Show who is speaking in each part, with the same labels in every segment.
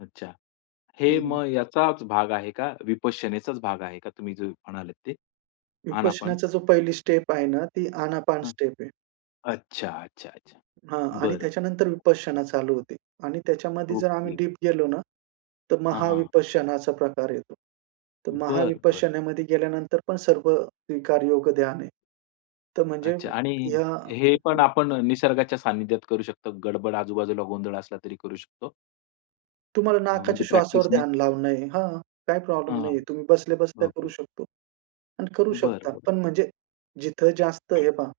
Speaker 1: अच्छा.
Speaker 2: हं,
Speaker 1: हे
Speaker 2: हं.
Speaker 1: मग याचाच भाग आहे का? विपश्यनेचाच भाग आहे का? तुम्ही जो म्हणालात ते. आनापान?
Speaker 2: विपश्यनाचा जो पहिली स्टेप आहे ना, ती आनापान
Speaker 1: हां.
Speaker 2: स्टेप आहे.
Speaker 1: अच्छा, अच्छा, अच्छा.
Speaker 2: हां. आणि
Speaker 1: बरं.
Speaker 2: त्याच्यानंतर विपश्यना चालू होते. आणि त्याच्यामध्ये जर आम्ही
Speaker 1: ओके.
Speaker 2: डीप गेलो ना, तर
Speaker 1: हां, हां.
Speaker 2: महाविपश्यनाचा प्रकार येतो. तर
Speaker 1: बरं, बरं.
Speaker 2: महाविपश्यनामध्ये गेल्यानंतर पण सर्व स्वीकार योग ध्यान आहे. तर म्हणजे
Speaker 1: अच्छा. आणि
Speaker 2: ह्या
Speaker 1: हे पण
Speaker 2: हं.
Speaker 1: आपण निसर्गाच्या सान्निध्यात करू शकतो? गडबड, आजूबाजूला गोंधळ असला तरी करू शकतो?
Speaker 2: तुम्हाला
Speaker 1: अ,
Speaker 2: नाकाच्या
Speaker 1: म्हणजे
Speaker 2: श्वासावर
Speaker 1: प्रॅक्टिसने.
Speaker 2: ध्यान लावणं आहे, हां. काही प्रॉब्लेम
Speaker 1: हां,
Speaker 2: नाहीये. तुम्ही बसल्या बसल्या करू
Speaker 1: ओके.
Speaker 2: शकतो. आणि करू
Speaker 1: बरं,
Speaker 2: शकता.
Speaker 1: बरं.
Speaker 2: पण म्हणजे जिथं जास्त हे पहा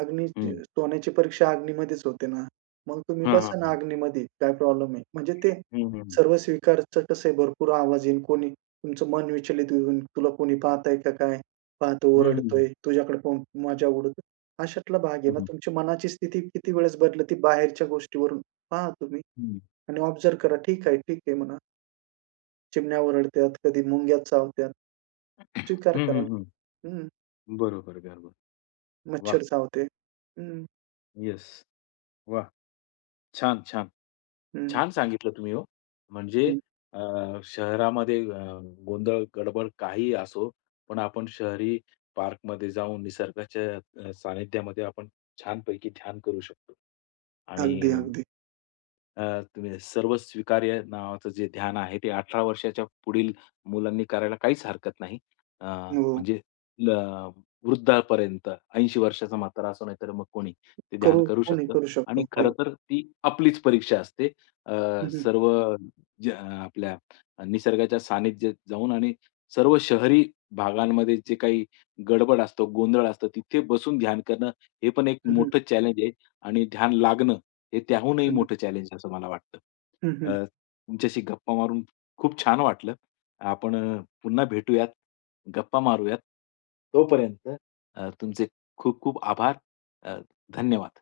Speaker 2: अग्नी
Speaker 1: हं.
Speaker 2: सोन्याची परीक्षा अग्नीमध्येच होते ना? मग तुम्ही
Speaker 1: हां, हां,
Speaker 2: बसा ना
Speaker 1: हां.
Speaker 2: अग्नीमध्ये. काय प्रॉब्लेम आहे. म्हणजे ते
Speaker 1: हं, हं, हं.
Speaker 2: सर्व स्वीकारचं कसं आहे, भरपूर आवाज येईल, कोणी तुमचं मन विचलित होऊन तुला कोणी पाहतंय का काय? पाहतो,
Speaker 1: हं, हं,
Speaker 2: ओरडतोय
Speaker 1: हं.
Speaker 2: तुझ्याकडे पाहून मजा उडवतो. अशातला भाग आहे
Speaker 1: हं,
Speaker 2: ना.
Speaker 1: हं.
Speaker 2: तुमची मनाची स्थिती किती वेळेस बदलती बाहेरच्या गोष्टीवरून, पहा तुम्ही.
Speaker 1: हं.
Speaker 2: आणि ऑब्झर्व्ह करा, ठीक आहे, ठीक आहे म्हणा. चिमण्या ओरडत्यात, कधी मुंग्या चावतात.
Speaker 1: हं,
Speaker 2: स्वीकार
Speaker 1: हं,
Speaker 2: करा.
Speaker 1: हं.
Speaker 2: हं.
Speaker 1: बरोबर आहे, बरोबर आहे. वाह!
Speaker 2: मच्छर चावते. हं.
Speaker 1: येस. वाह! छान, छान.
Speaker 2: हं.
Speaker 1: छान सांगितलं तुम्ही हो. म्हणजे
Speaker 2: हं.
Speaker 1: अ, शहरामध्ये अ, गोंधळ गडबड काहीही असो, पण आपण शहरी पार्कमध्ये जाऊन निसर्गाच्या अ, सान्निध्यामध्ये आपण छानपैकी ध्यान करू शकतो.
Speaker 2: अगदी,
Speaker 1: आणि
Speaker 2: अगदी.
Speaker 1: अ, तुम्ही सर्वस्वीकार्य नावाचं जे ध्यान आहे, ते 18 वर्षांच्या पुढील मुलांनी करायला काहीच हरकत नाही. अ,
Speaker 2: हो.
Speaker 1: म्हणजे आपलं वृद्धापर्यंत 80 वर्षांचा म्हातारा असो, नाहीतर मग कोणी ते ध्यान
Speaker 2: करू
Speaker 1: करू
Speaker 2: कोणी
Speaker 1: शकतं.
Speaker 2: करू
Speaker 1: आणि
Speaker 2: शकतो. हो.
Speaker 1: खरंतर ती आपलीच परीक्षा असते. अ,
Speaker 2: हं, हं.
Speaker 1: सर्व ज्या आपल्या निसर्गाच्या सान्निध्यात जाऊन आणि सर्व शहरी भागांमध्ये जे काही गडबड असतो, गोंधळ असतो, तिथे बसून ध्यान करणं, हे पण एक
Speaker 2: हं, हं.
Speaker 1: मोठं चॅलेंज आहे. आणि ध्यान लागणं हे त्याहूनही
Speaker 2: हं, हं.
Speaker 1: मोठं चॅलेंज आहे, असं मला वाटतं.
Speaker 2: हं, हं.
Speaker 1: अ, तुमच्याशी गप्पा मारून खूप छान वाटलं. आपण अ, पुन्हा भेटूयात. गप्पा मारूयात. तोपर्यंत अ, तुमचे खूप खूप आभार. अ, धन्यवाद.